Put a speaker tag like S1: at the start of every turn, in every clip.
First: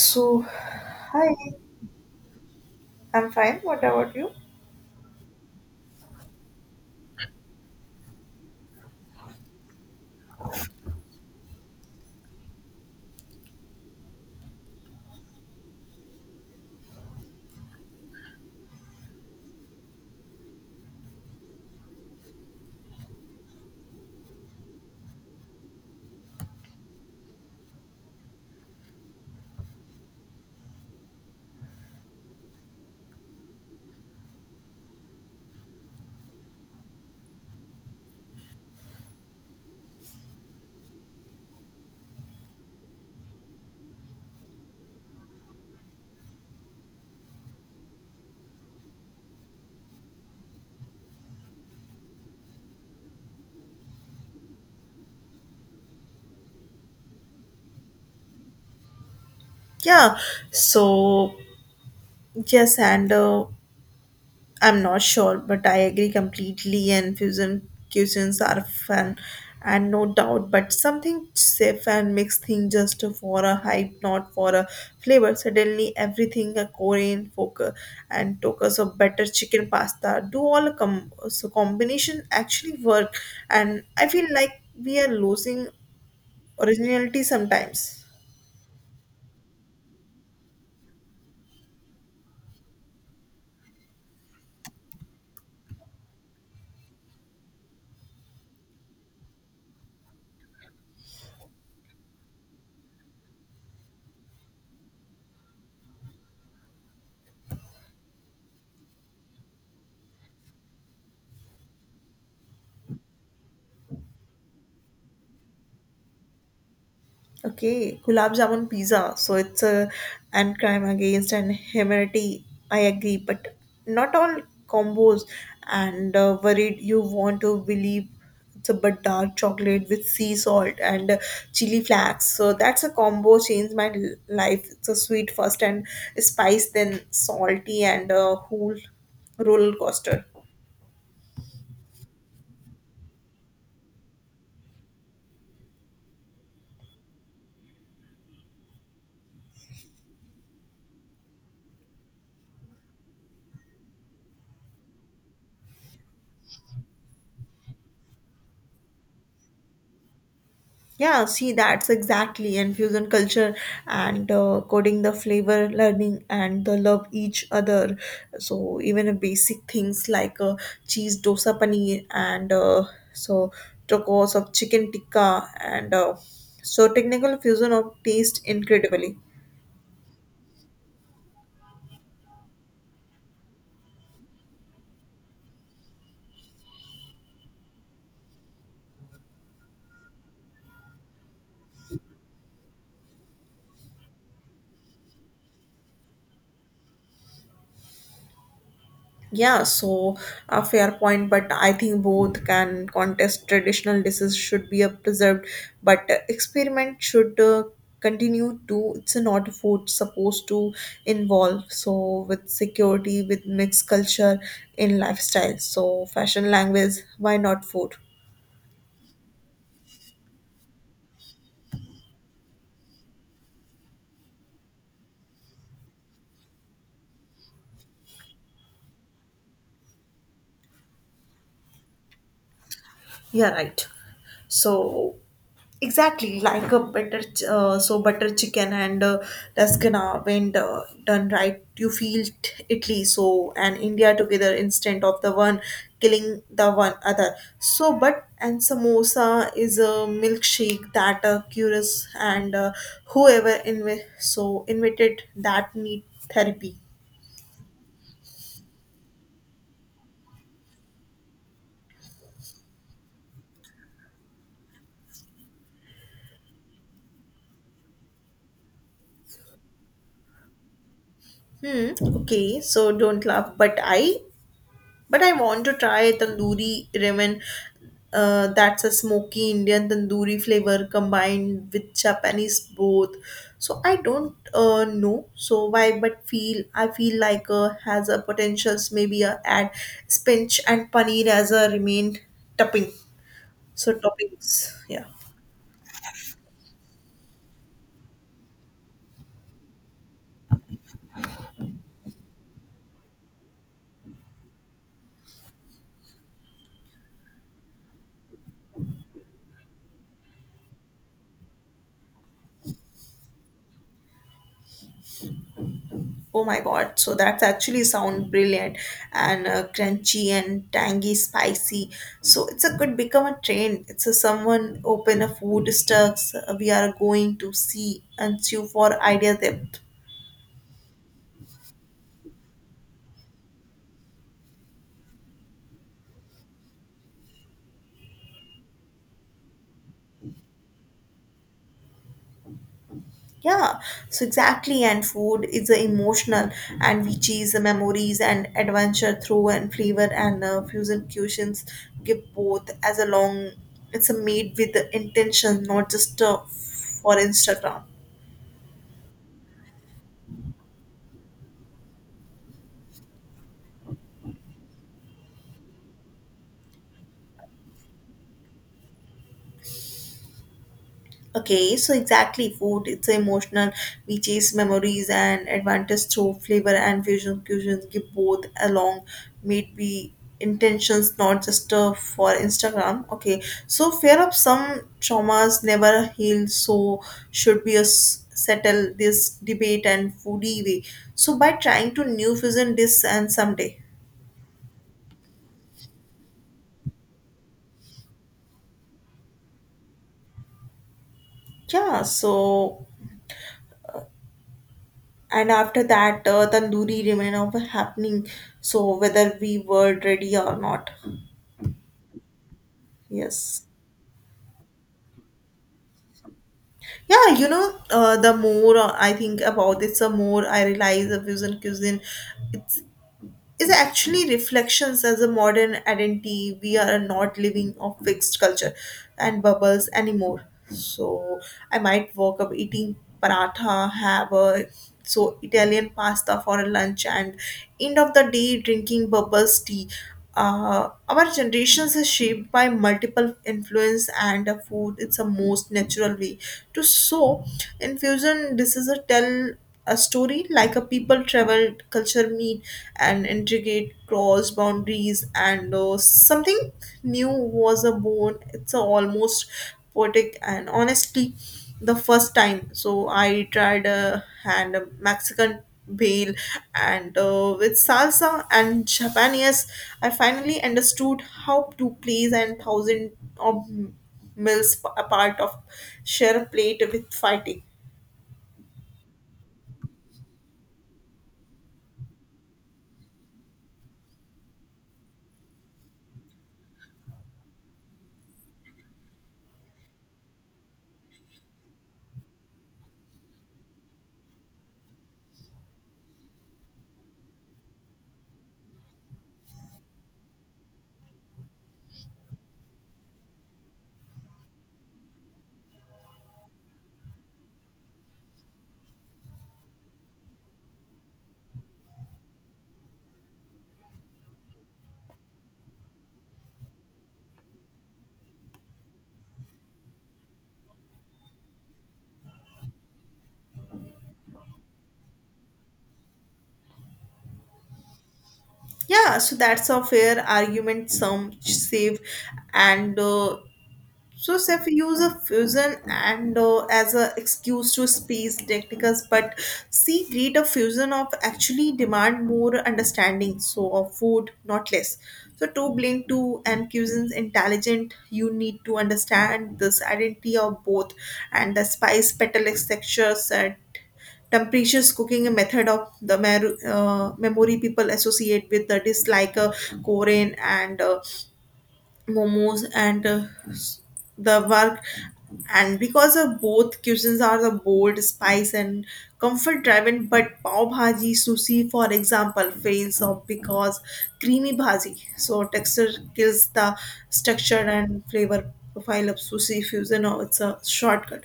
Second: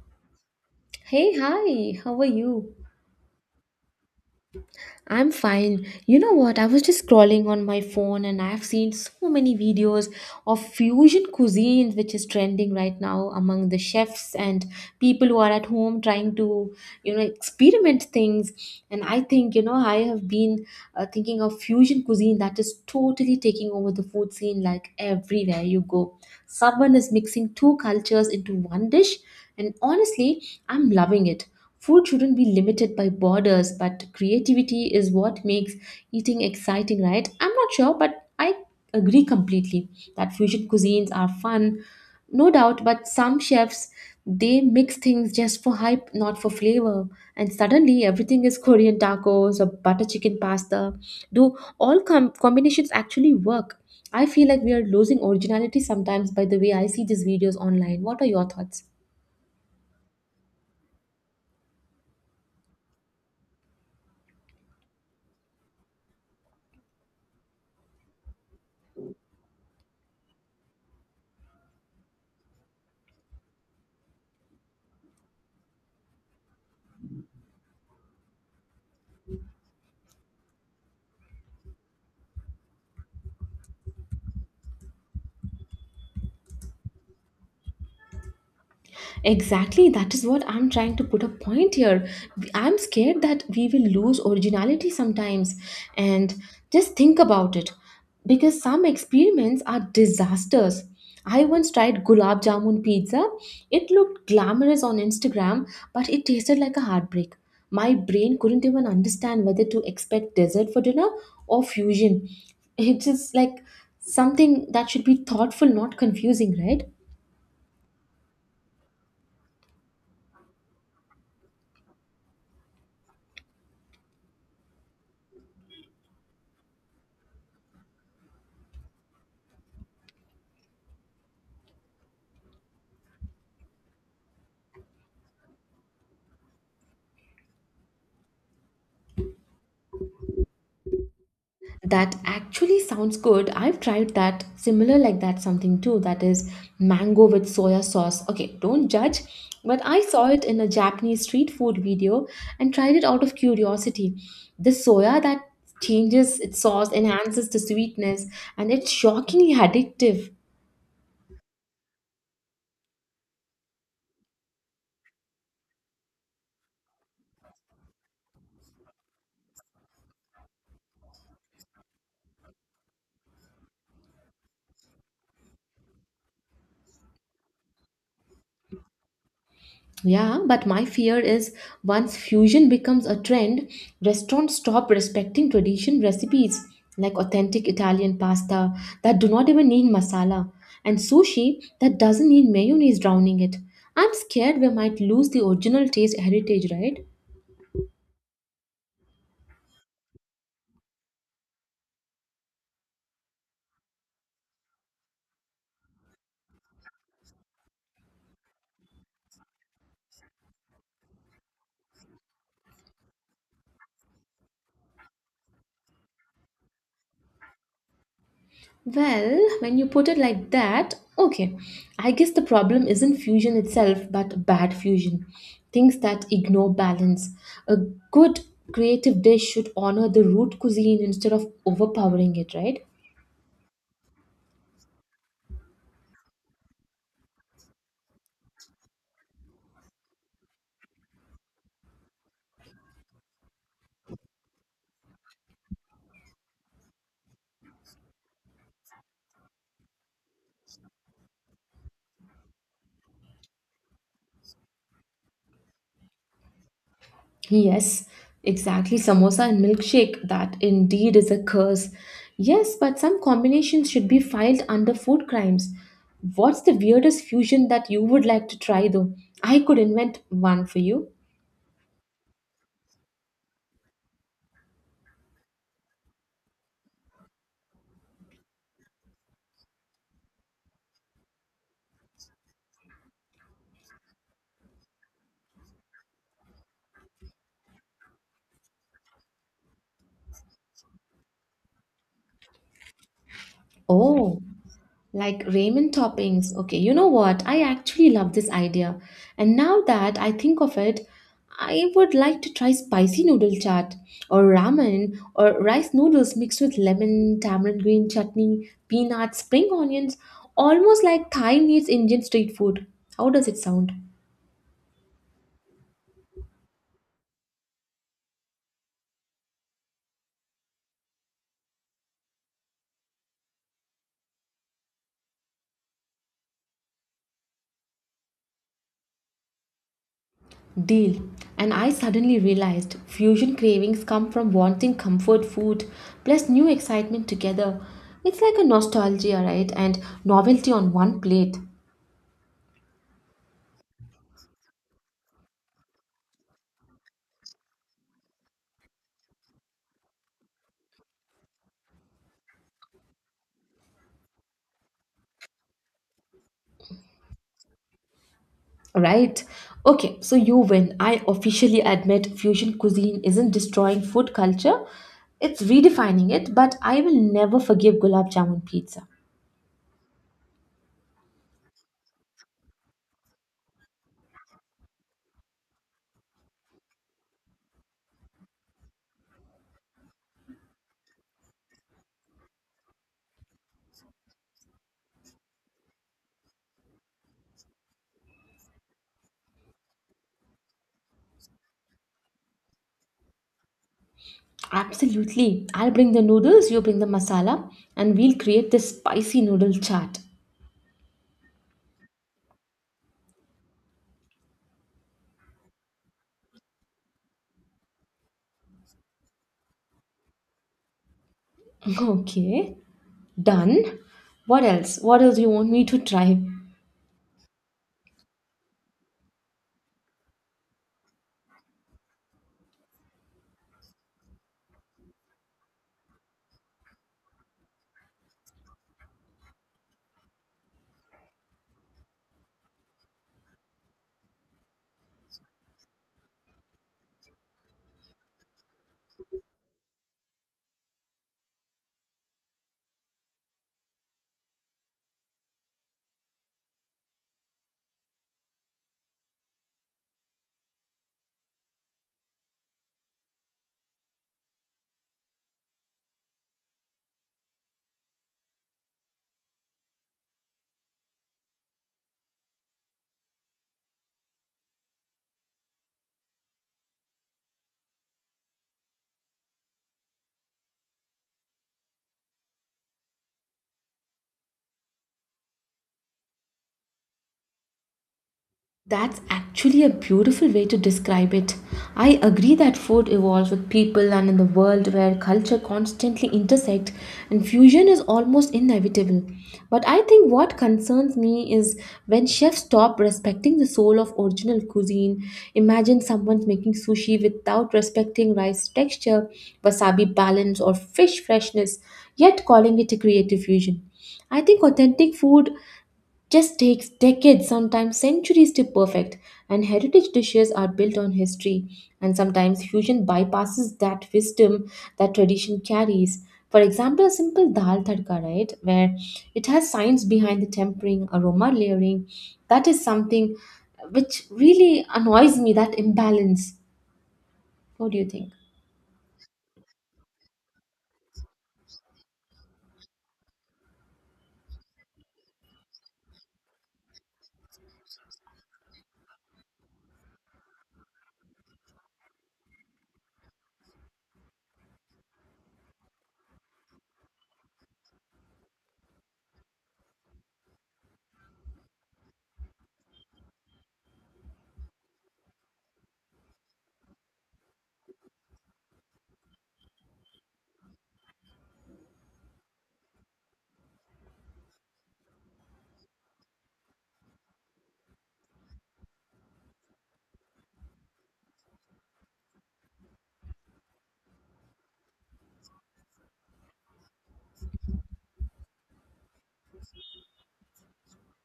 S1: So,
S2: Hey,
S1: hi,
S2: hi, how are you?
S1: I'm fine. What about you?
S2: I'm fine. You know what? I was just scrolling on my phone and I've seen so many videos of fusion cuisines which is trending right now among the chefs and people who are at home trying to, you know, experiment things. And I think, you know, I have been thinking of fusion cuisine that is totally taking over the food scene like everywhere you go. Someone is mixing two cultures into one dish and honestly, I'm loving it. Food shouldn't be limited by borders, but creativity is what makes eating exciting, right? I'm not sure, but I agree completely that fusion cuisines are fun, no doubt, but some chefs they mix things just for hype, not for flavor. And suddenly everything is Korean tacos or butter chicken pasta. Do all combinations actually work? I feel like we are losing originality sometimes by the way I see these videos online. What are your thoughts?
S1: Yeah, so yes, and I'm not sure, but I agree completely. And fusion cuisines are fun, and no doubt, but something safe and mixed thing just for a hype, not for a flavor. Suddenly, everything a Korean focus and focus of better chicken pasta do all a so combination actually work, and I feel like we are losing originality sometimes.
S2: Exactly, that is what I'm trying to put a point here. I'm scared that we will lose originality sometimes. And just think about it because some experiments are disasters. I once tried gulab jamun pizza. It looked glamorous on Instagram, but it tasted like a heartbreak. My brain couldn't even understand whether to expect dessert for dinner or fusion. It's just like something that should be thoughtful, not confusing, right?
S1: Okay, gulab jamun pizza. So it's a and crime against and humanity. I agree, but not all combos. And worried you want to believe it's a but dark chocolate with sea salt and chili flakes. So that's a combo changed my life. It's a sweet first and spice, then salty and whole roller coaster.
S2: That actually sounds good. I've tried that similar like that something too. That is mango with soya sauce. Okay, don't judge, but I saw it in a Japanese street food video and tried it out of curiosity. The soya that changes its sauce enhances the sweetness and it's shockingly addictive.
S1: Yeah, see, that's exactly infusion culture and coding the flavor, learning and the love each other. So even a basic things like cheese dosa paneer and so tacos of chicken tikka and so technical fusion of taste incredibly.
S2: Yeah, but my fear is once fusion becomes a trend, restaurants stop respecting tradition recipes like authentic Italian pasta that do not even need masala and sushi that doesn't need mayonnaise drowning it. I'm scared we might lose the original taste heritage, right?
S1: Yeah, so a fair point, but I think both can contest. Traditional dishes should be preserved, but experiment should continue to. It's not food supposed to involve. So with security, with mixed culture in lifestyle, so fashion, language, why not food?
S2: Well, when you put it like that, okay. I guess the problem isn't fusion itself, but bad fusion. Things that ignore balance. A good creative dish should honor the root cuisine instead of overpowering it, right?
S1: Yeah, right. So exactly, like a butter, so butter chicken and lasagna when done right, you feel Italy so and India together instead of the one killing the one other. So, but and samosa is a milkshake that cures and whoever so invented that need therapy.
S2: Yes, exactly. Samosa and milkshake, that indeed is a curse. Yes, but some combinations should be filed under food crimes. What's the weirdest fusion that you would like to try, though? I could invent one for you.
S1: Hmm. Okay, so don't laugh, but I want to try tandoori ramen. That's a smoky Indian tandoori flavor combined with Japanese both. So I don't know so why, but feel I feel like has a potentials maybe add spinach and paneer as a remain topping. So
S2: Oh.
S1: toppings, yeah.
S2: Like ramen toppings. Okay, you know what? I actually love this idea. And now that I think of it, I would like to try spicy noodle chaat or ramen or rice noodles mixed with lemon, tamarind green chutney, peanuts, spring onions, almost like Thai meets Indian street food. How does it sound?
S1: Oh my god, so that's actually sound brilliant and crunchy and tangy, spicy. So it's a good become a trend. It's a someone open a food stocks. We are going to see and sue for idea depth.
S2: Deal. And I suddenly realized fusion cravings come from wanting comfort food plus new excitement together. It's like a nostalgia, right? And novelty on one plate,
S1: Yeah, so exactly. And food is emotional and we chase the memories and adventure through and flavor and fusion cuisines give both as a long, it's a made with the intention, not just for Instagram.
S2: right? Okay, so you win. I officially admit fusion cuisine isn't destroying food culture, it's redefining it, but I will never forgive gulab jamun pizza.
S1: Okay, so exactly food. It's emotional. We chase memories and advantage through flavor and fusion cuisines. Give both along. May be intentions, not just for Instagram. Okay, so fear of some traumas never heal. So should be a settle this debate and foodie way. So by trying to new fusion this and someday.
S2: Absolutely. I'll bring the noodles, you bring the masala, and we'll create this spicy noodle chaat.
S1: Yeah, so and after that, tandoori remain of happening. So whether we were ready or not.
S2: Okay.
S1: Yes.
S2: Done? What else? What else you want me to try?
S1: Yeah, you know, the more I think about it, the more I realize the fusion cuisine, it's is actually reflections as a modern identity we are not living of fixed culture and bubbles anymore, so I might walk up eating paratha have a so Italian pasta for lunch and end of the day drinking bubbles tea. Our generations is shaped by multiple influence and food it's a most natural way to so infusion this is a tell a story like a people travel culture meet and integrate cross boundaries and something new was a born, it's a almost poetic and honestly the first time so I tried a hand a Mexican bale and with salsa and Japanese, I finally understood how to place and thousand of meals a part of share a plate with fighting.
S2: That's actually a beautiful way to describe it. I agree that food evolves with people and in the world where culture constantly intersect and fusion is almost inevitable. But I think what concerns me is when chefs stop respecting the soul of original cuisine. Imagine someone making sushi without respecting rice texture, wasabi balance or fish freshness, yet calling it a creative fusion. I think authentic food just takes decades, sometimes centuries to perfect, and heritage dishes are built on history, and sometimes fusion bypasses that wisdom that tradition carries. For example, a simple dal tadka, right, where it has science behind the tempering, aroma layering, that is something which really annoys me, that imbalance. What do you think?
S1: Yeah, so that's a fair argument. Some save and so, Seth, use a fusion and as a excuse to space technicals, but see, greater fusion of actually demand more understanding, so of food, not less. So, to blink to and cuisines intelligent, you need to understand this identity of both and the spice, petals, textures, and temperatures cooking a method of the memory people associate with the dish like a Korean and momos and s- the work and because of both cuisines are the bold spice and comfort driven, but pav bhaji sushi for example fails off because creamy bhaji so texture kills the structure and flavor profile of sushi fusion or it's a shortcut,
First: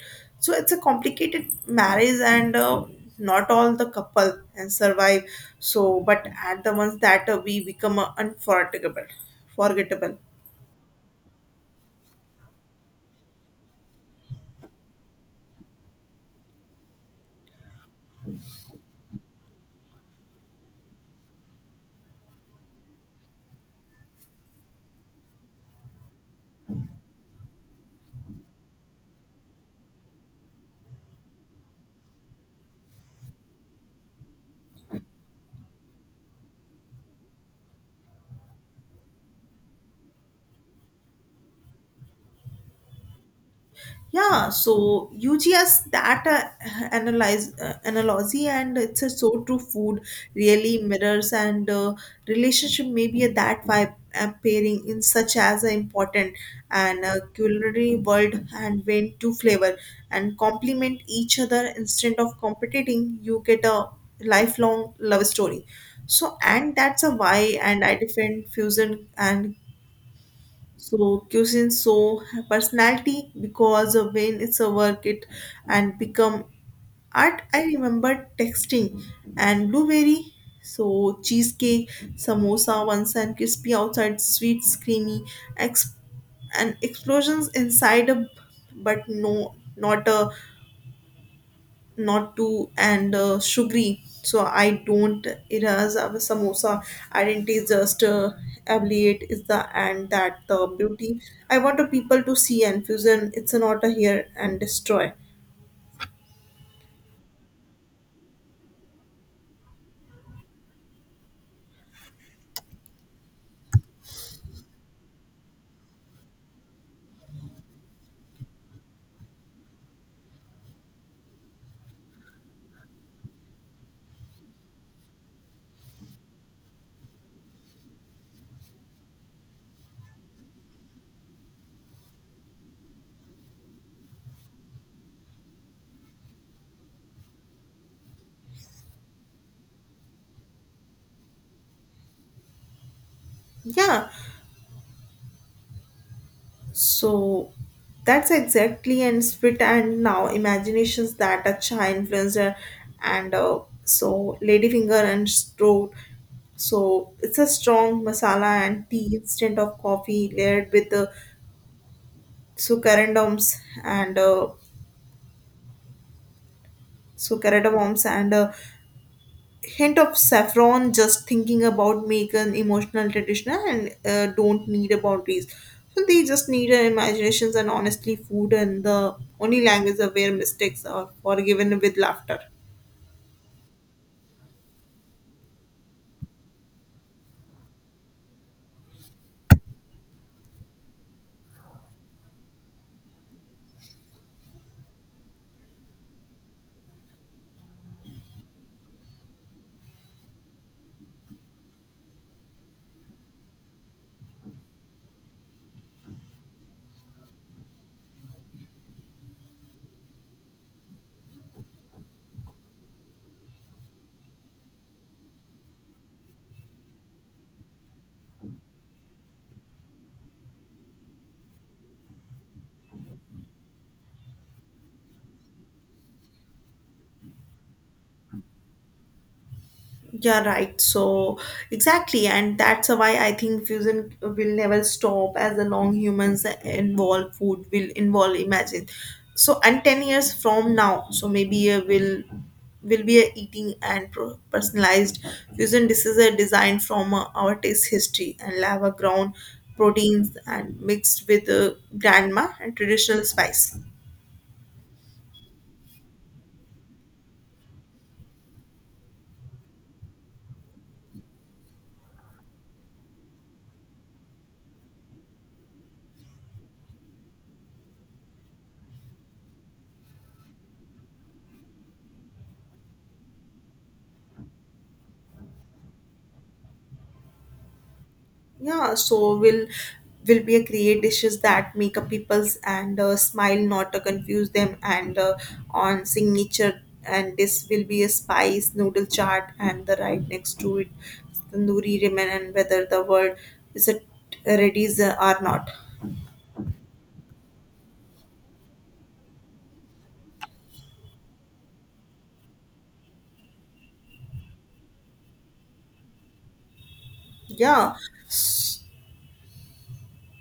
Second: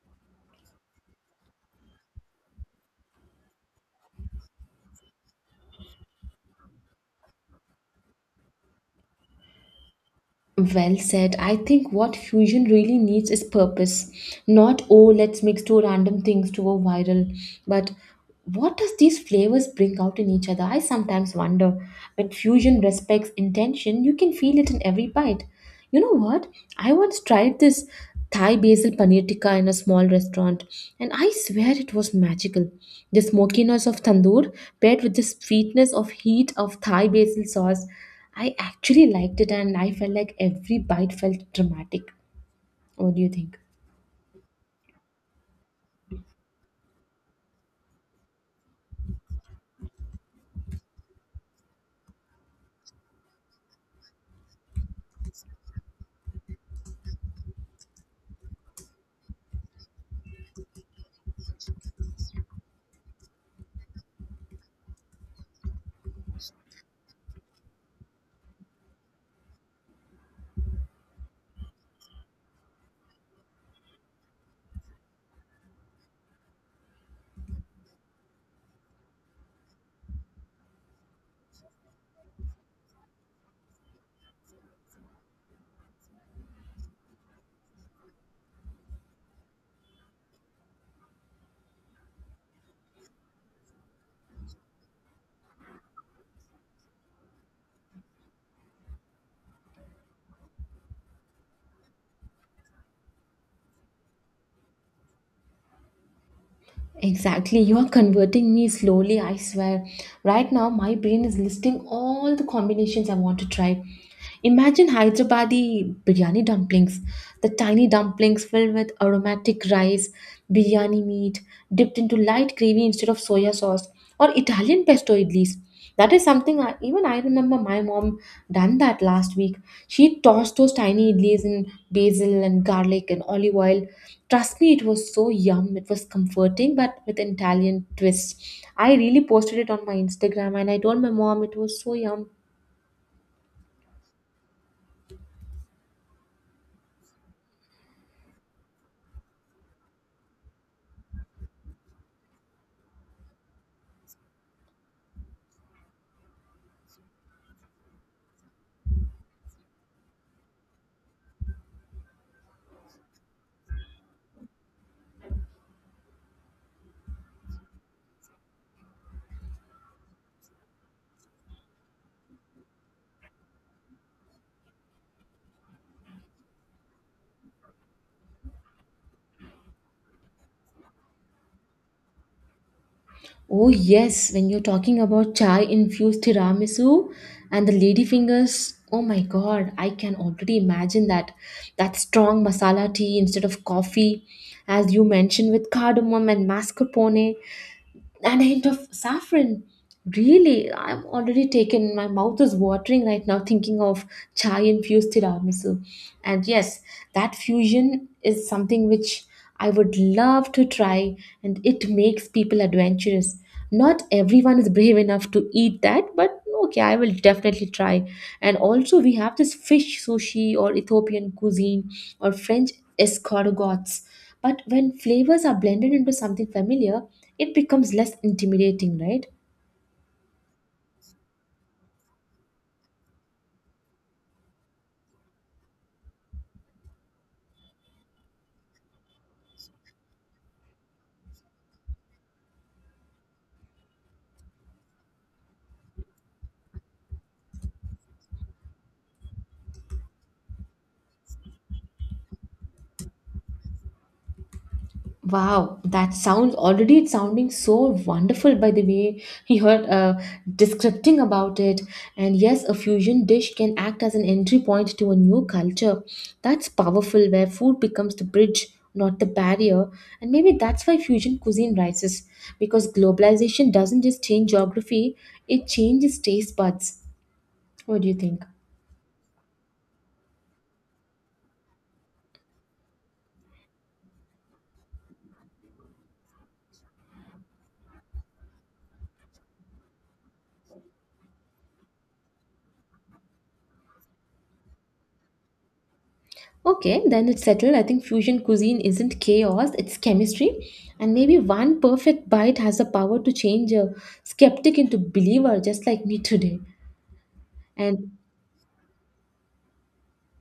S1: so it's a complicated marriage and not all the couple and survive, so but at the ones that we become unforgettable forgettable.
S2: Well said. I think what fusion really needs is purpose. Not, oh, let's mix two random things to go viral. But what does these flavors bring out in each other? I sometimes wonder. When fusion respects intention, you can feel it in every bite. You know what? I once tried this Thai basil paneer tikka in a small restaurant, and I swear it was magical. The smokiness of tandoor paired with the sweetness of heat of Thai basil sauce, I actually liked it, and I felt like every bite felt dramatic. What do you think?
S1: Yeah, so UGS that analyze analogy and it's a so true. Food really mirrors and relationship maybe a that vibe pairing in such as a important and culinary world and when two flavor and complement each other instead of competing. You get a lifelong love story. So and that's a why and I defend fusion and so cuisine so personality because of when it's a work it and become art. I remember texting and blueberry. So cheesecake, samosa once and crispy outside, sweet, creamy, ex- and explosions inside a, but no not a not too and sugary so I don't, it has a samosa identity is just ablate is the and that the beauty. I want the people to see and fusion it's not a here and destroy.
S2: Exactly, you are converting me slowly, I swear. Right now, my brain is listing all the combinations I want to try. Imagine Hyderabadi biryani dumplings, the tiny dumplings filled with aromatic rice, biryani meat, dipped into light gravy instead of soya sauce, or Italian pesto idlis. That is something I, even I remember my mom done that last week. She tossed those tiny idlis in basil and garlic and olive oil. Trust me, it was so yum. It was comforting, but with Italian twist. I really posted it on my Instagram and I told my mom it was so yum.
S1: Yeah, so that's exactly and split, and now imaginations that a chai influencer and so ladyfinger and stroke, so it's a strong masala and tea instead of coffee layered with the succarindoms and succarindoms and a hint of saffron, just thinking about make an emotional traditional and don't need a boundaries, so they just need imaginations and honestly food and the only language of where mistakes are forgiven with laughter.
S2: Oh, yes, when you're talking about chai infused tiramisu and the lady fingers, oh my god, I can already imagine that that strong masala tea instead of coffee, as you mentioned with cardamom and mascarpone and a hint of saffron. Really, I'm already taken. My mouth is watering right now thinking of chai infused tiramisu. And yes, that fusion is something which I would love to try, and it makes people adventurous. Not everyone is brave enough to eat that, but okay, I will definitely try. And also, we have this fish sushi or Ethiopian cuisine or French escargots. But when flavors are blended into something familiar, it becomes less intimidating, right?
S1: Yeah, right. So, exactly. And that's why I think fusion will never stop as the long humans involve food will involve imagine. So, and 10 years from now, so maybe will be a eating and personalized fusion dishes are designed from our taste history and lava ground proteins and mixed with grandma and traditional spice.
S2: Wow, that sounds already it's sounding so wonderful by the way you heard descripting about it. And yes, a fusion dish can act as an entry point to a new culture. That's powerful, where food becomes the bridge, not the barrier. And maybe that's why fusion cuisine rises, because globalization doesn't just change geography, it changes taste buds. What do you think?
S1: Yeah, so will be a create dishes that make up people's and smile, not to confuse them. And on signature, and this will be a spice noodle chart, and the right next to it, tandoori ramen, and whether the word is it ready is, or not.
S2: Okay, then it's settled. I think fusion cuisine isn't chaos, it's chemistry. And maybe one perfect bite has the power to change a skeptic into believer, just like me today.
S1: Yeah,
S2: And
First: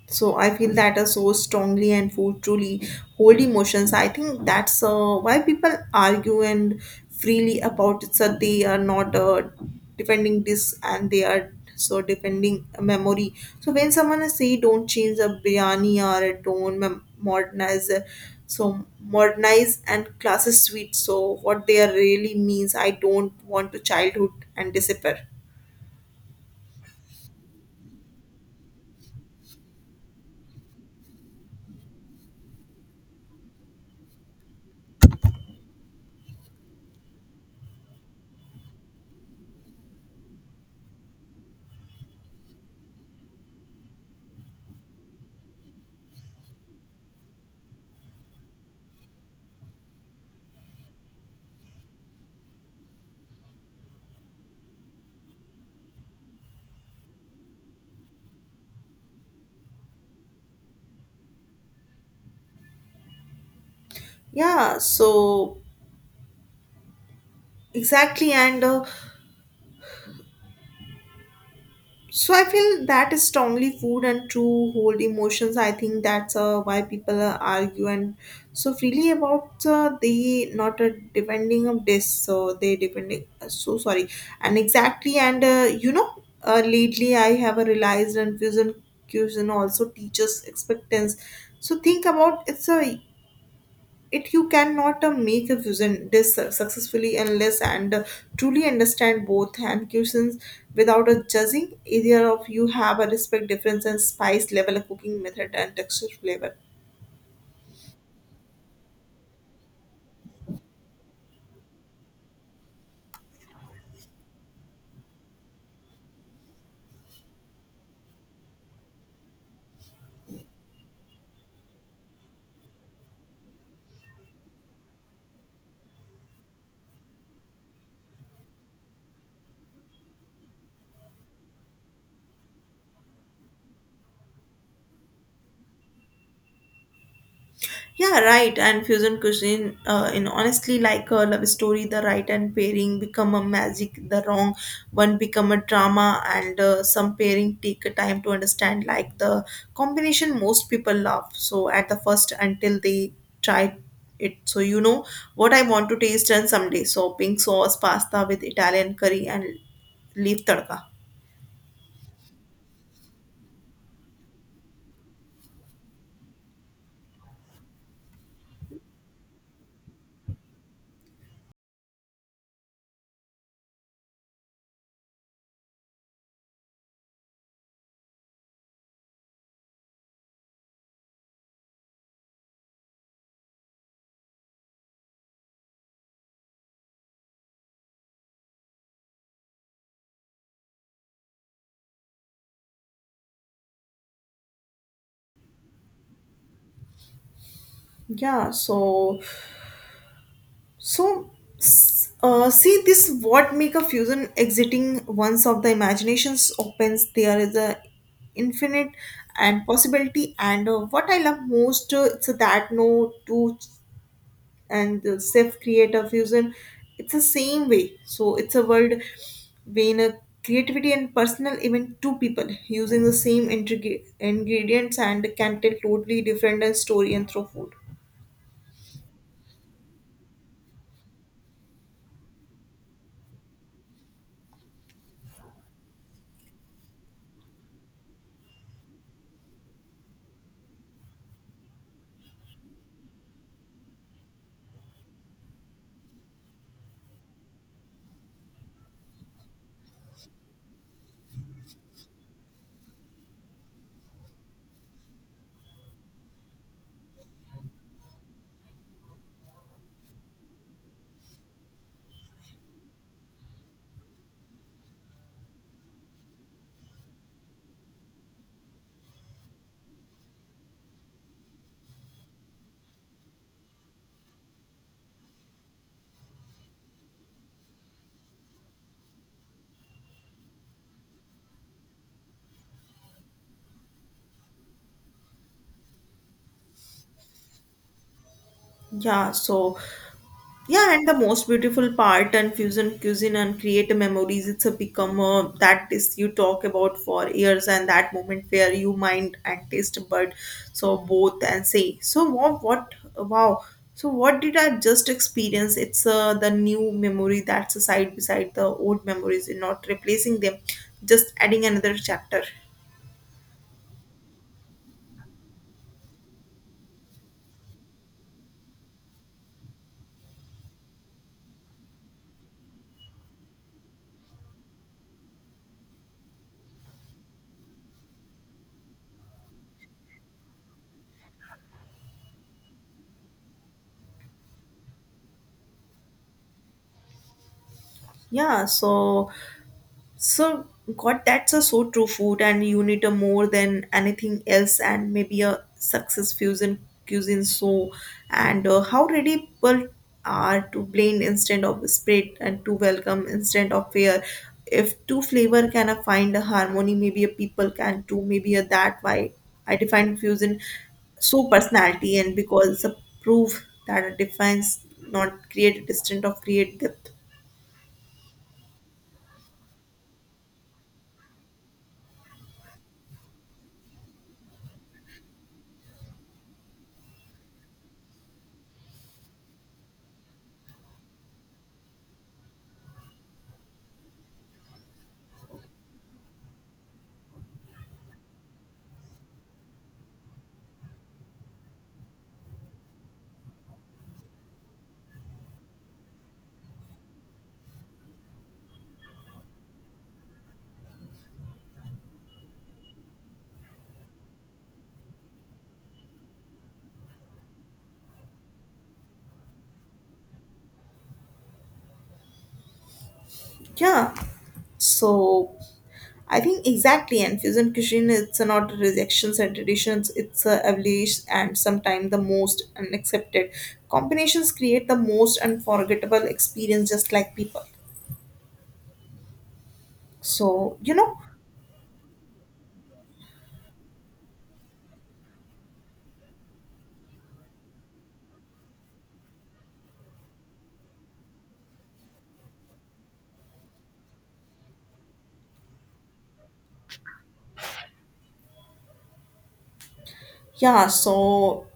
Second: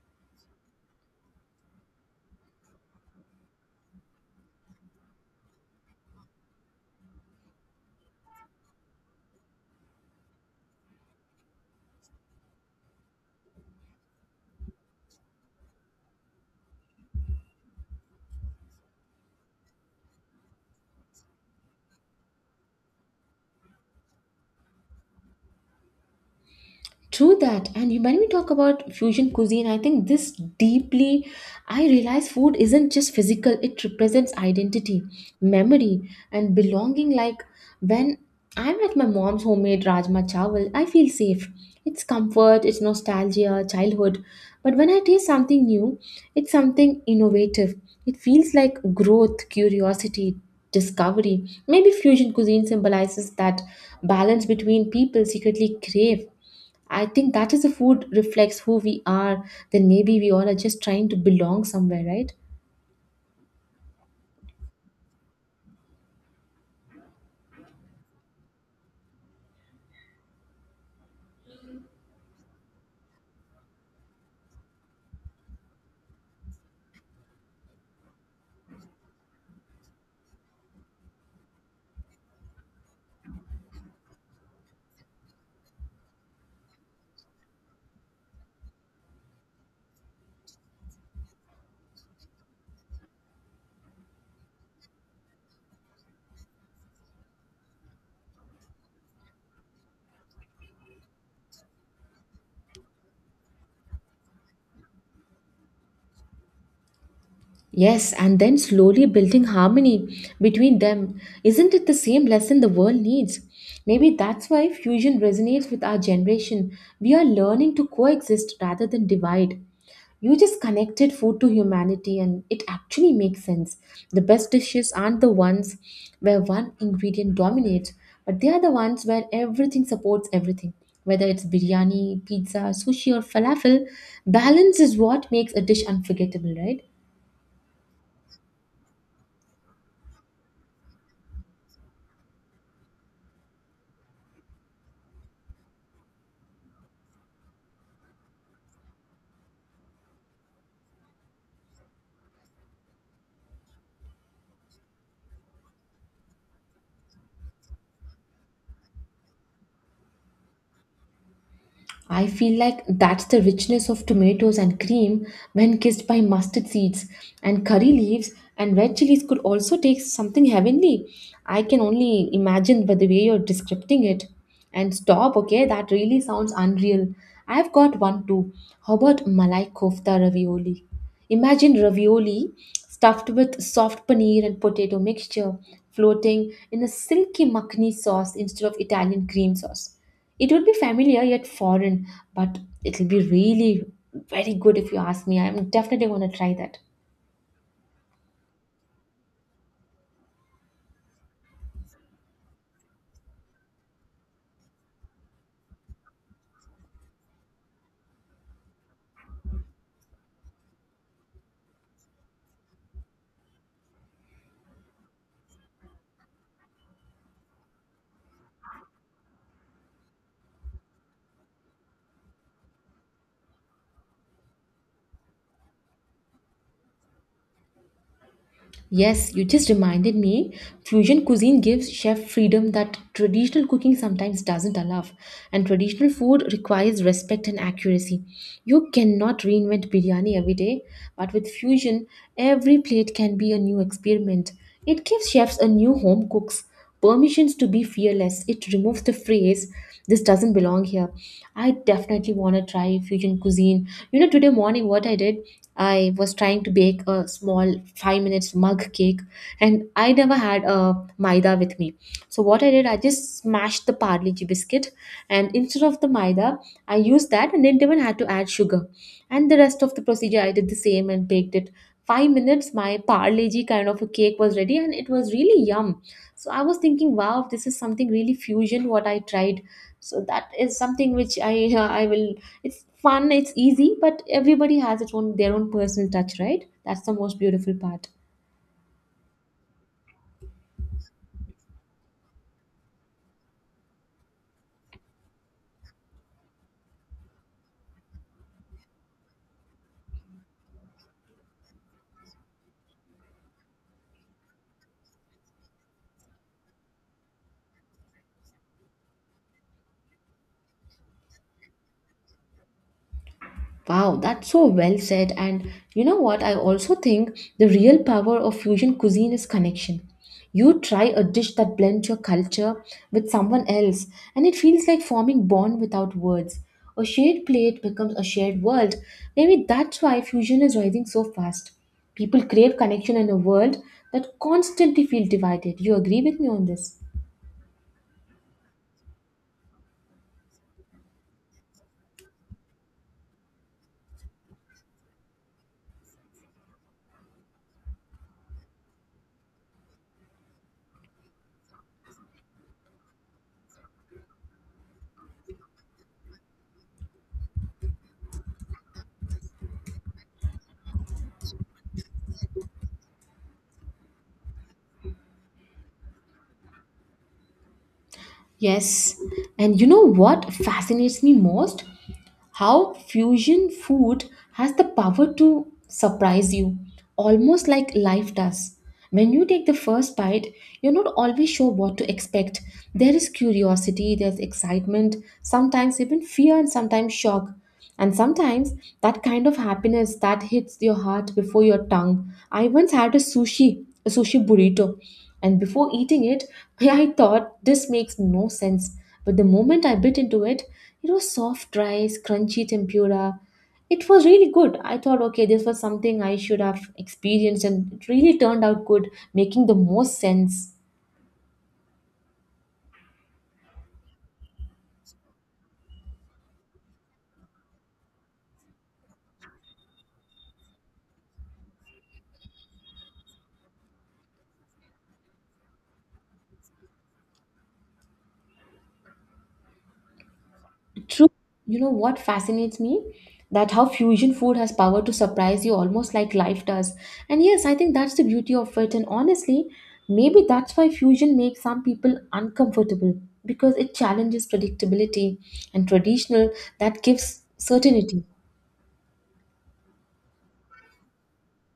S1: so I feel that so strongly and food truly hold emotions. I think that's why people argue and freely about it. So they are not defending this and they are so defending a memory. So when someone is say don't change a biryani or don't modernize, modernize and classes sweet. So what they are really means I don't want to childhood and disappear.
S2: true that. And you- when we talk about fusion cuisine, I think this deeply, I realize food isn't just physical, it represents identity, memory, and belonging. Like when I'm at my mom's homemade Rajma Chawal, I feel safe. It's comfort, it's nostalgia, childhood. But when I taste something new, it's something innovative. It feels like growth, curiosity, discovery. Maybe fusion cuisine symbolizes that balance between people secretly crave, I think that is the food reflects who we are. Then maybe we all are just trying to belong somewhere, right?
S1: Yeah, so exactly and. So I feel that is strongly food and true hold emotions. I think that's why people argue and so freely about they not depending of this. So they depending. So sorry. And exactly. And you know, lately I have a realized and fusion also teaches expectance. So think about it's a it you cannot make a fusion this successfully unless and truly understand both and cuisines without a judging either of you have a respect difference and spice level of cooking method and texture flavor.
S2: Yes, and then slowly building harmony between them. Isn't it the same lesson the world needs? Maybe that's why fusion resonates with our generation. We are learning to coexist rather than divide. You just connected food to humanity, and it actually makes sense. The best dishes aren't the ones where one ingredient dominates, but they are the ones where everything supports everything. Whether it's biryani, pizza, sushi, or falafel, balance is what makes a dish unforgettable, right?
S1: Yeah, right. And fusion cuisine, in honestly, like a love story, the right and pairing become a magic, the wrong one become a drama, and some pairing take a time to understand. Like the combination, most people love. So at the first, until they try it, so you know what I want to taste and someday. So pink sauce pasta with Italian curry and leaf tadka.
S2: I feel like that's the richness of tomatoes and cream when kissed by mustard seeds and curry leaves and red chilies could also take something heavenly. I can only imagine by the way you're describing it. And stop, okay? That really sounds unreal. I've got one too. How about Malai kofta ravioli? Imagine ravioli stuffed with soft paneer and potato mixture floating in a silky makhni sauce instead of Italian cream sauce. It would be familiar yet foreign, but it'll be really very good if you ask me. I'm definitely going to try that.
S1: Yeah, so so, see this what make a fusion exiting once of the imaginations opens there is a infinite and possibility and what I love most it's that no two ch- and self create a fusion it's the same way so it's a world when a creativity and personal even two people using the same ingredients and can tell totally different story and through food.
S2: Yes, you just reminded me. Fusion cuisine gives chef freedom that traditional cooking sometimes doesn't allow, and traditional food requires respect and accuracy. You cannot reinvent biryani every day, but with fusion, every plate can be a new experiment. It gives chefs a new home cooks permissions to be fearless. It removes the phrase this doesn't belong here. I definitely want to try fusion cuisine. You know, today morning what I did, I was trying to bake a small 5 minutes mug cake and I never had a maida with me. So what I did, I just smashed the Parle G biscuit and instead of the maida, I used that and didn't even had to add sugar. And the rest of the procedure, I did the same and baked it. 5 minutes, my Parle G kind of a cake was ready and it was really yum. So I was thinking, wow, this is something really fusion what I tried. So that is something which I I will it's fun, it's easy, but everybody has its own their own personal touch, right? That's the most beautiful part.
S1: Yeah, so yeah, and the most beautiful part and fusion cuisine and create memories. It's a become a, that is you talk about for years and that moment where you mind and taste bud so both and say so what wow, so what did I just experience? It's the new memory that's aside beside the old memories, and not replacing them, just adding another chapter.
S2: Wow, that's so well said. And you know what? I also think the real power of fusion cuisine is connection. You try a dish that blends your culture with someone else, and it feels like forming bond without words. A shared plate becomes a shared world. Maybe that's why fusion is rising so fast. People crave connection in a world that constantly feels divided. You agree with me on this?
S1: Yeah, so so, god, that's a so true food, and you need a more than anything else, and maybe a success fusion cuisine. So, and how ready people are to blend instead of spread and to welcome instead of fear. If two flavor can find a harmony, maybe a people can too. Maybe a that why I define fusion so personality, and because it's a proof that a defines not create a distance of create depth.
S2: Yes. And you know what fascinates me most? How fusion food has the power to surprise you, almost like life does. When you take the first bite, you're not always sure what to expect. There is curiosity, there's excitement, sometimes even fear, and sometimes shock. And sometimes that kind of happiness that hits your heart before your tongue. I once had a sushi burrito, and before eating it, I thought this makes no sense. But the moment I bit into it, it was soft rice, crunchy tempura. It was really good. I thought, okay, this was something I should have experienced, and it really turned out good, making the most sense.
S1: Yeah. So I think exactly, and fusion cuisine it's not rejections and traditions; it's a evolution and sometimes the most unaccepted combinations create the most unforgettable experience, just like people. So you know.
S2: True. You know what fascinates me? That how fusion food has power to surprise you almost like life does. And yes, I think that's the beauty of it. And honestly, maybe that's why fusion makes some people uncomfortable because it challenges predictability and traditional that gives certainty.
S1: Yeah, so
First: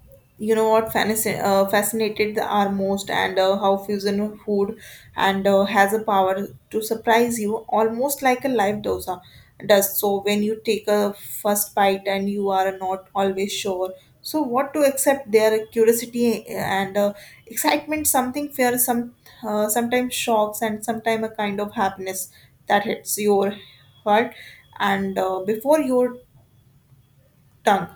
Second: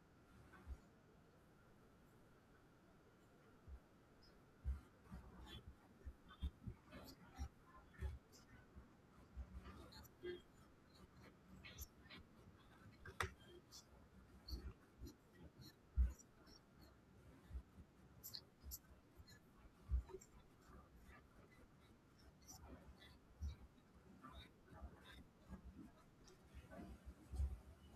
S1: fascinated the are most, and how fusion of food and has a power to surprise you almost like a live dosa does. So when you take a first bite and you are not always sure, so what to accept their curiosity and excitement, something fear, sometimes shocks, and sometimes a kind of happiness that hits your heart and before your tongue.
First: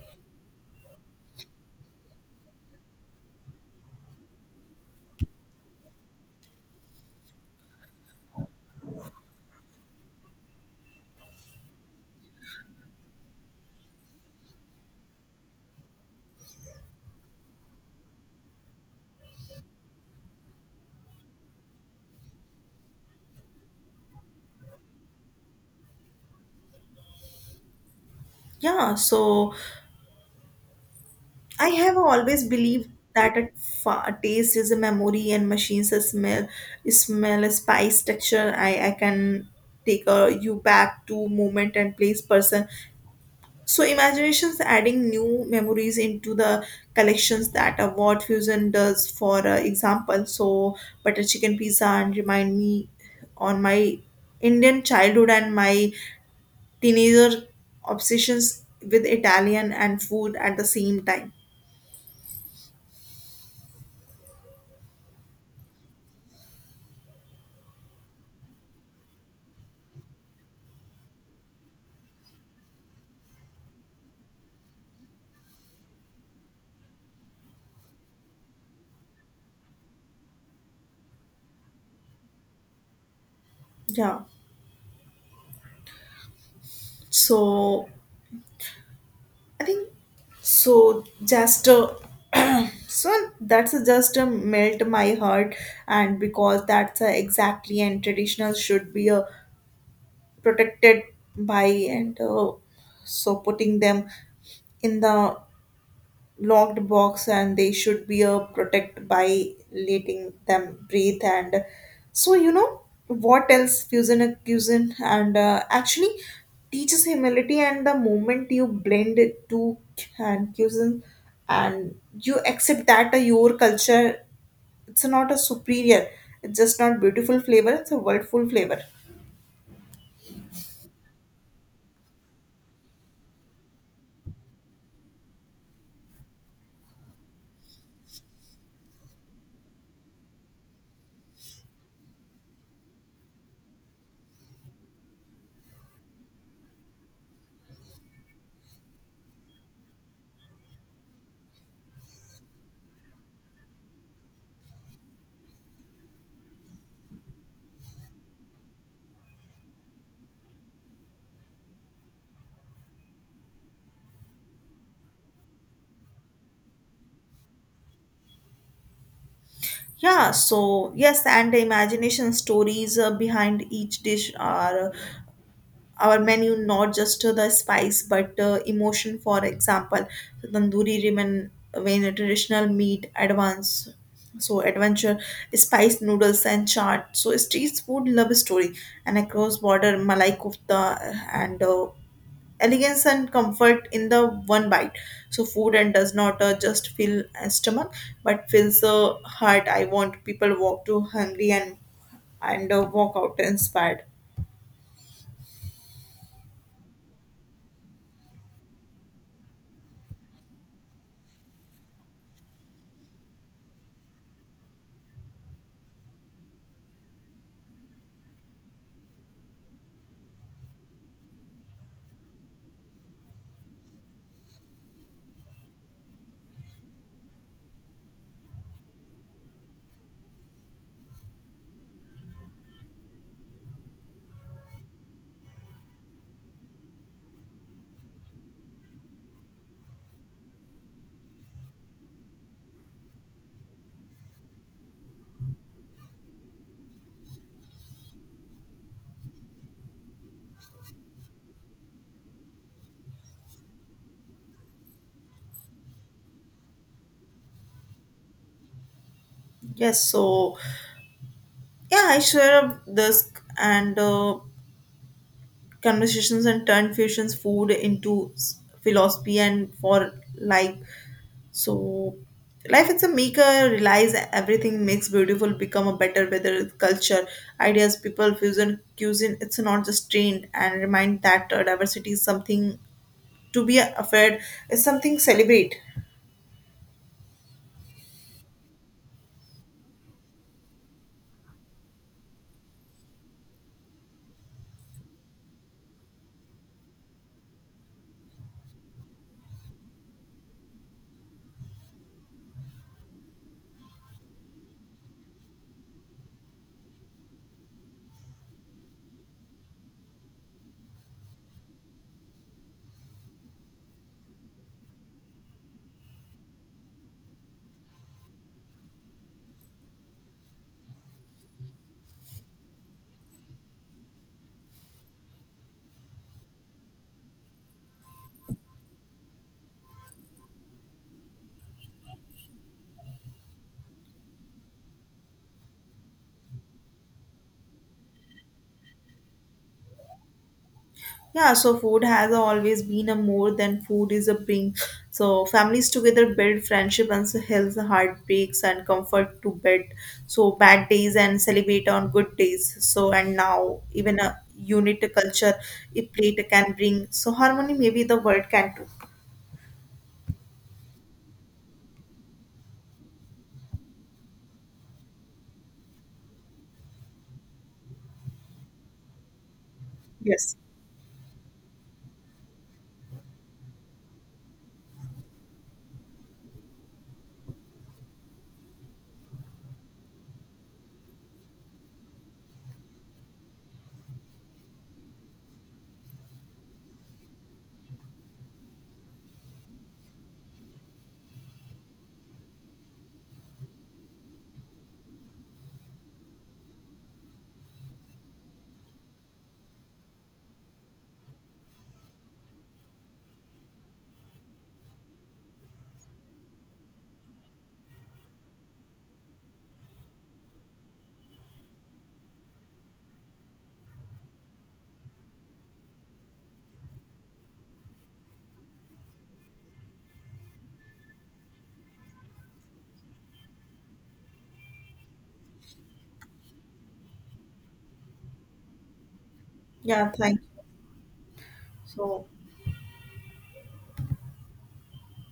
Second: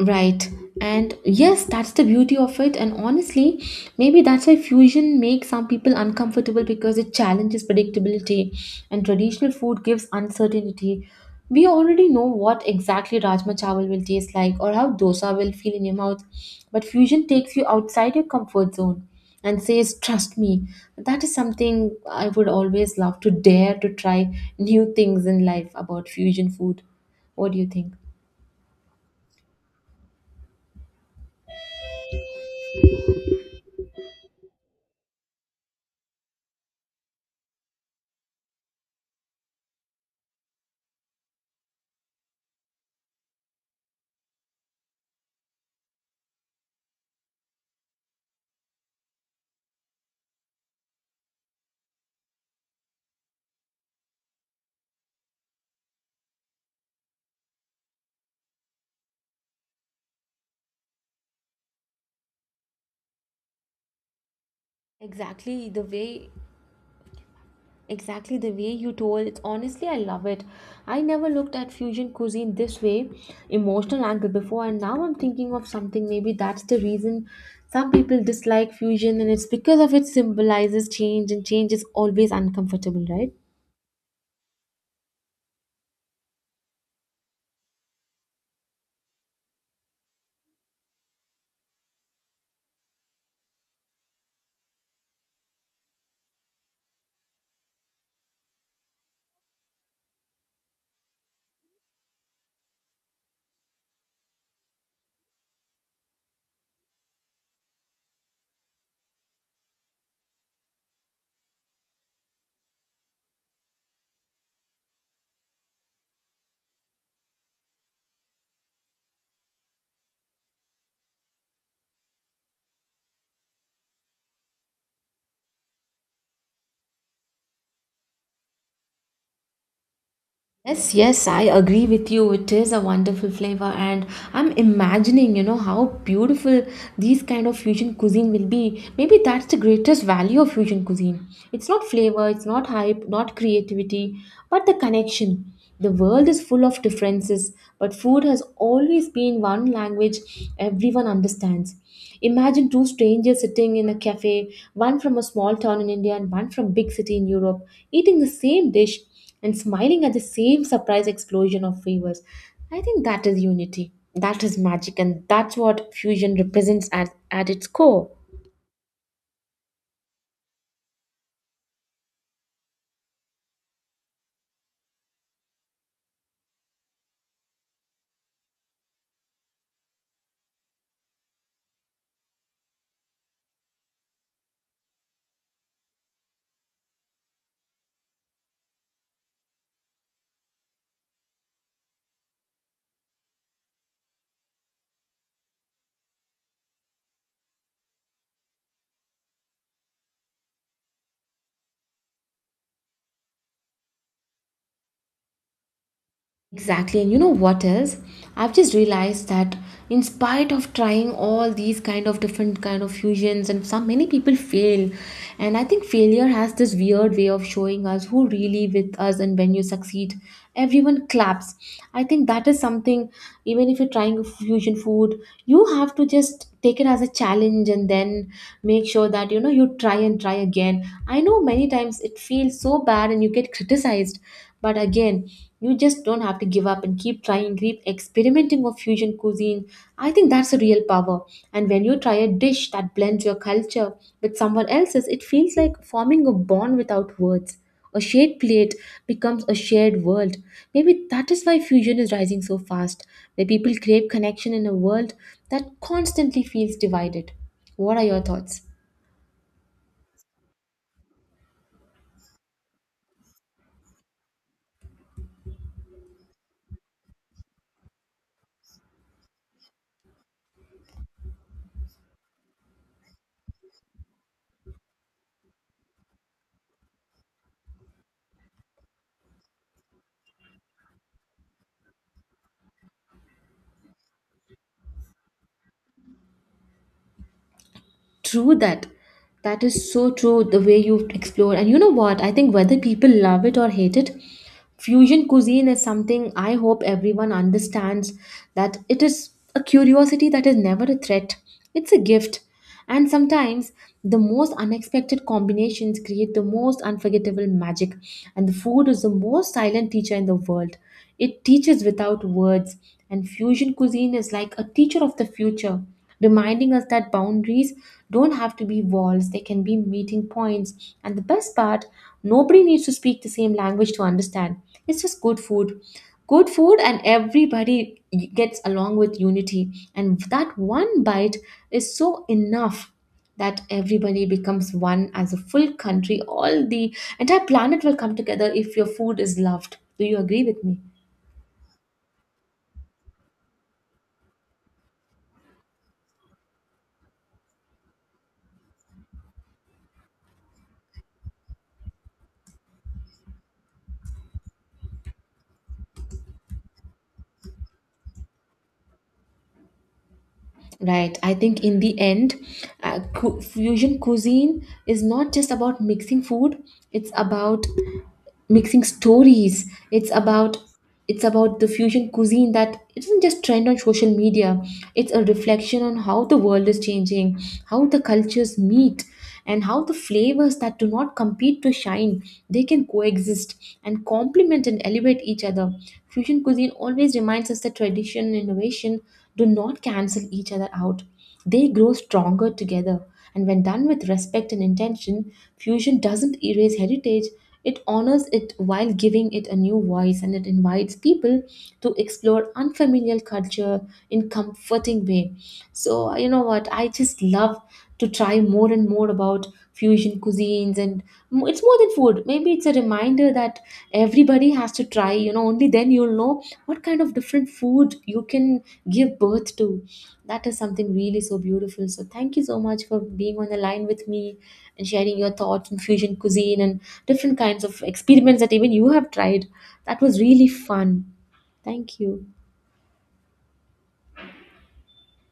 S2: Right. And yes, that's the beauty of it. And honestly, maybe that's why fusion makes some people uncomfortable because it challenges predictability and traditional food gives uncertainty. We already know what exactly Rajma Chawal will taste like or how dosa will feel in your mouth. But fusion takes you outside your comfort zone and says, trust me. That is something I would always love to dare to try new things in life about fusion food. What do you think?
S1: Yeah, so I have always believed that a, a taste is a memory and machines a smell, a smell a spice texture. I can take you back to moment and place person. So imaginations adding new memories into the collections that a word fusion does. For example, so butter chicken pizza and remind me on my Indian childhood and my teenager obsessions with Italian and food at the same time.
S2: Exactly the way Exactly the way you told it. Honestly, I love it. I never looked at fusion cuisine this way, emotional angle before, and now I'm thinking of something. Maybe that's the reason some people dislike fusion, and it's because of it symbolizes change, and change is always uncomfortable, right?
S1: Yeah. So I think so. Just so that's a just a melt my heart, and because that's a exactly and traditional should be protected by and so putting them in the locked box and they should be protected by letting them breathe and so you know what else fusion and actually teaches humility and the moment you blend it to and fusion and you accept that your culture it's not a superior, it's just not beautiful flavor, it's a worldful flavor.
S2: Yes, yes, I agree with you. It is a wonderful flavor, and I'm imagining, you know, how beautiful these kind of fusion cuisine will be. Maybe that's the greatest value of fusion cuisine. It's not flavor, it's not hype, not creativity, but the connection. The world is full of differences, but food has always been one language everyone understands. Imagine two strangers sitting in a cafe, one from a small town in India and one from big city in Europe, eating the same dish and smiling at the same surprise explosion of favors. I think that is unity. That is magic, and that's what fusion represents at its core.
S1: Yeah, so yes, and the imagination stories behind each dish are our menu not just to the spice but emotion. For example, the tandoori ramen, when a traditional meat advance, so adventure spice noodles and chaat, so street food love story, and across border malai kofta and elegance and comfort in the one bite. So food and does not just fill a stomach but fills the heart. I want people walk to hungry and walk out inspired.
S2: Exactly, and you know what else? I've just realized that in spite of trying all these kind of different kind of fusions and some many people fail. And I think failure has this weird way of showing us who really with us, and when you succeed, everyone claps. I think that is something, even if you're trying a fusion food, you have to just take it as a challenge and then make sure that you know you try and try again. I know many times it feels so bad and you get criticized, but again you just don't have to give up and keep trying, keep experimenting with fusion cuisine. I think that's a real power. And when you try a dish that blends your culture with someone else's, it feels like forming a bond without words. A shared plate becomes a shared world. Maybe that is why fusion is rising so fast, where people crave connection in a world that constantly feels divided. What are your thoughts?
S1: Yes, so yeah, I share a desk and conversations and turn fusions food into philosophy and for life. So life it's a maker realize everything makes beautiful become a better, whether it's culture, ideas, people. Fusion cuisine it's not just trained and remind that diversity is something to be afraid, is something celebrate.
S2: True that. That is so true the way you explore. And you know what? I think whether people love it or hate it, fusion cuisine is something I hope everyone understands that it is a curiosity, that is never a threat. It's a gift. And sometimes the most unexpected combinations create the most unforgettable magic. And the food is the most silent teacher in the world. It teaches without words, and fusion cuisine is like a teacher of the future, reminding us that boundaries don't have to be walls, they can be meeting points. And the best part, nobody needs to speak the same language to understand. It's just good food. Good food, and everybody gets along with unity. And that one bite is so enough that everybody becomes one. As a full country, all the entire planet will come together if your food is loved. Do you agree with me?
S1: Yeah, so food has always been a more than food is a bring. So families together build friendship, and so health, heartbreaks and comfort to bed. So bad days and celebrate on good days. So and now even a unit culture, a plate can bring. So harmony maybe the world can do.
S2: Right. I think in the end, fusion cuisine is not just about mixing food, it's about mixing stories.
S1: Yes.
S2: It's about the fusion cuisine, that it isn't just trend on social media. It's a reflection on how the world is changing, how the cultures meet, and how the flavors that do not compete to shine, they can coexist and complement and elevate each other. Fusion cuisine always reminds us that tradition and innovation do not cancel each other out. They grow stronger together, and when done with respect and intention, fusion doesn't erase heritage, it honors it while giving it a new voice, and it invites people to explore unfamiliar culture in comforting way. So, you know what? I just love to try more and more about fusion cuisines, and it's more than food. Maybe it's a reminder that everybody has to try, you know, only then you'll know what kind of different food you can give birth to. That is something really so beautiful. So thank you so much for being on the line with me and sharing your thoughts on fusion cuisine and different kinds of experiments that even you have tried. That
S1: Yeah.
S2: was
S1: Thank
S2: really
S1: you.
S2: fun. Thank you.
S1: So.